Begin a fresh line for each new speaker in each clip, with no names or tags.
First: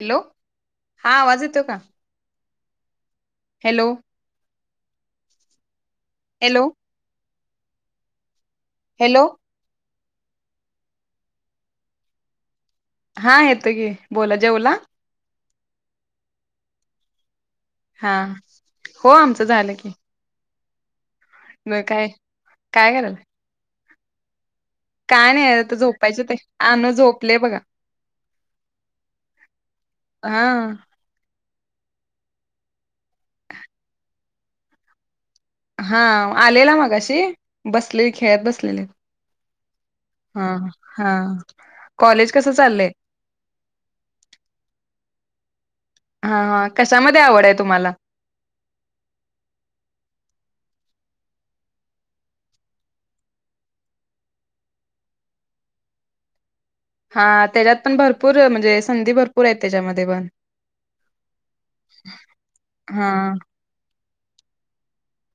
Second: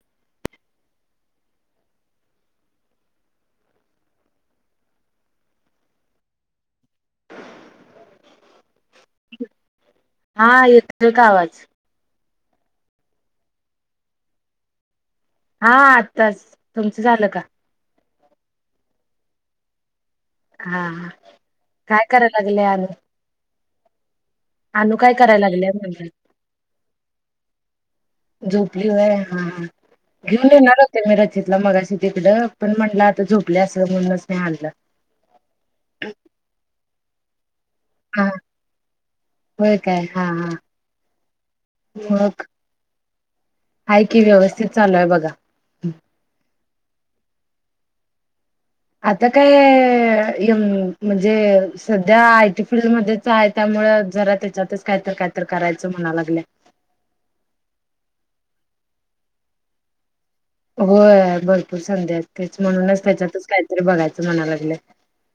Hello! हा आवाज येतो का? हॅलो! हॅलो! हॅलो!
हा, येतोय का आवाज?
हां येतोय की, बोला जेवला?
हा आत्ताच, तुमच झाल का?
हा, हो आमच झाल की.
हा हा, काय करा लागल्या
काय
अगं?
करायला काय नाही
करायला लागलंय
आता
म्हणलं
झोपायचेत आहे. अनु झोपलेय बघा.
झोपली होय हा हा.
हा
घेऊन येणार ते मी रचितला मगाशी तिकड, पण म्हणल आता झोपली असल म्हणूनच नाही आणल
हा आलेला मगाशी, बसलेली
हा
खेळत बसलेले.
होय काय? हा.
हा हा, कॉलेज कस चाललंय?
आहे की, व्यवस्थित चालू आहे बघा.
हा हा, कशामध्ये आवड आहे तुम्हाला?
आता काय, यून म्हणजे सध्या आय टी फील्डमध्ये आहे, त्यामुळ जरा त्याच्यातच काय तर, काय तर करायचं म्हणा लागल्या.
हा त्याच्यात पण भरपूर, म्हणजे संधी भरपूर आहेत त्याच्यामध्ये पण.
होय भरपूर संधी आहेत. तेच म्हणूनच
हा
त्याच्यातच काहीतरी बघायचं म्हणा लागल्यात.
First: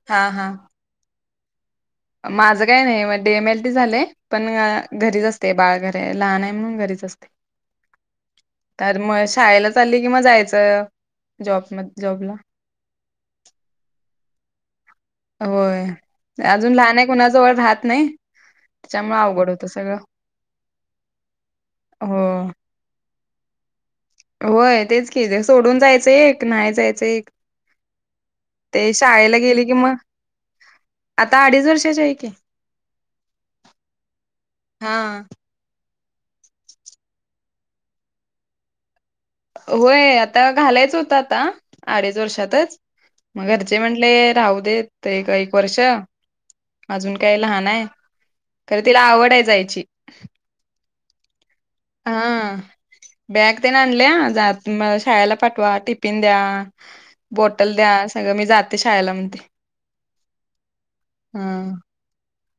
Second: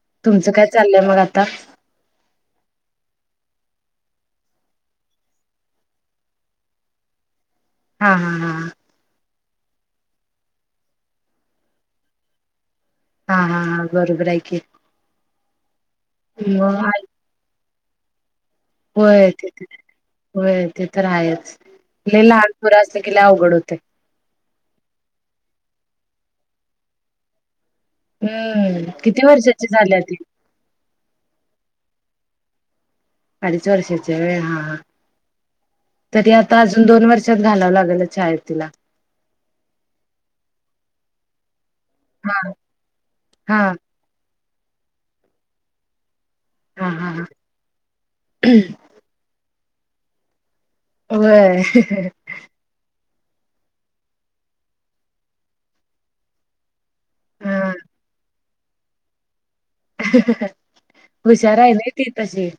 हा हा
तुमचं काय चाललंय मग आता?
माझं काय नाही. म डे. एम. एल. टी. झालंय पण घरीचं असते, बाळ घरी लहान आहे म्हणून घरीच असते.
हा हा हा हा.
तर मग शाळेला चालली कि मग जायचं, जॉब म जॉबला.
हा हा हा बरोबर आहे की.
होय, अजून
मग
लहान आहे. कोणाजवळ राहत नाही. त्याच्यामुळे
होय, ते
अवघड
त,
होतं सगळं
होय ते तर आहेच. लय
हो.
लहान पोर असलं कि लय अवघड होतय.
व्हय तेच कि, जे सोडून जायचं एक, नाही जायचं एक.
हम्म
ते
किती
शाळेला गेले
वर्षाची
की
झाली
मग
आहे ती.
आता अडीच वर्षाची आहे की.
अडीच वर्षाची आहे व्हय हा हा. तरी आता अजून दोन वर्षात घालावं लागेल शाळेत तिला.
व्हयं आता घालायचं होतं आता अडीच
हा
वर्षातच
हा
घरचे म्हणले. ले राहू देत ते एक वर्ष
हा हा
अजून
हा
काय लहान आहे. तिला आवड आहे जायची.
व्हय.
हा बॅग तेन आणल्या जात शाळेला पाठवा टिफिन द्या.
हा
बॉटल द्या सगळं मी जाते शाळेला म्हणते.
ह... हुशार आहेना ती तशी.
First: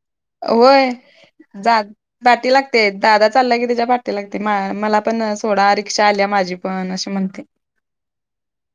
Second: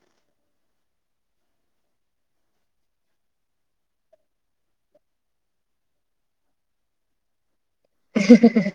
व्हयं जात. पाटी लागते दादा चालला की त्याच्या पाटी लागते मला पण सोडा रिक्षा आल्या माझी. पण अशी म्हणते.
ह....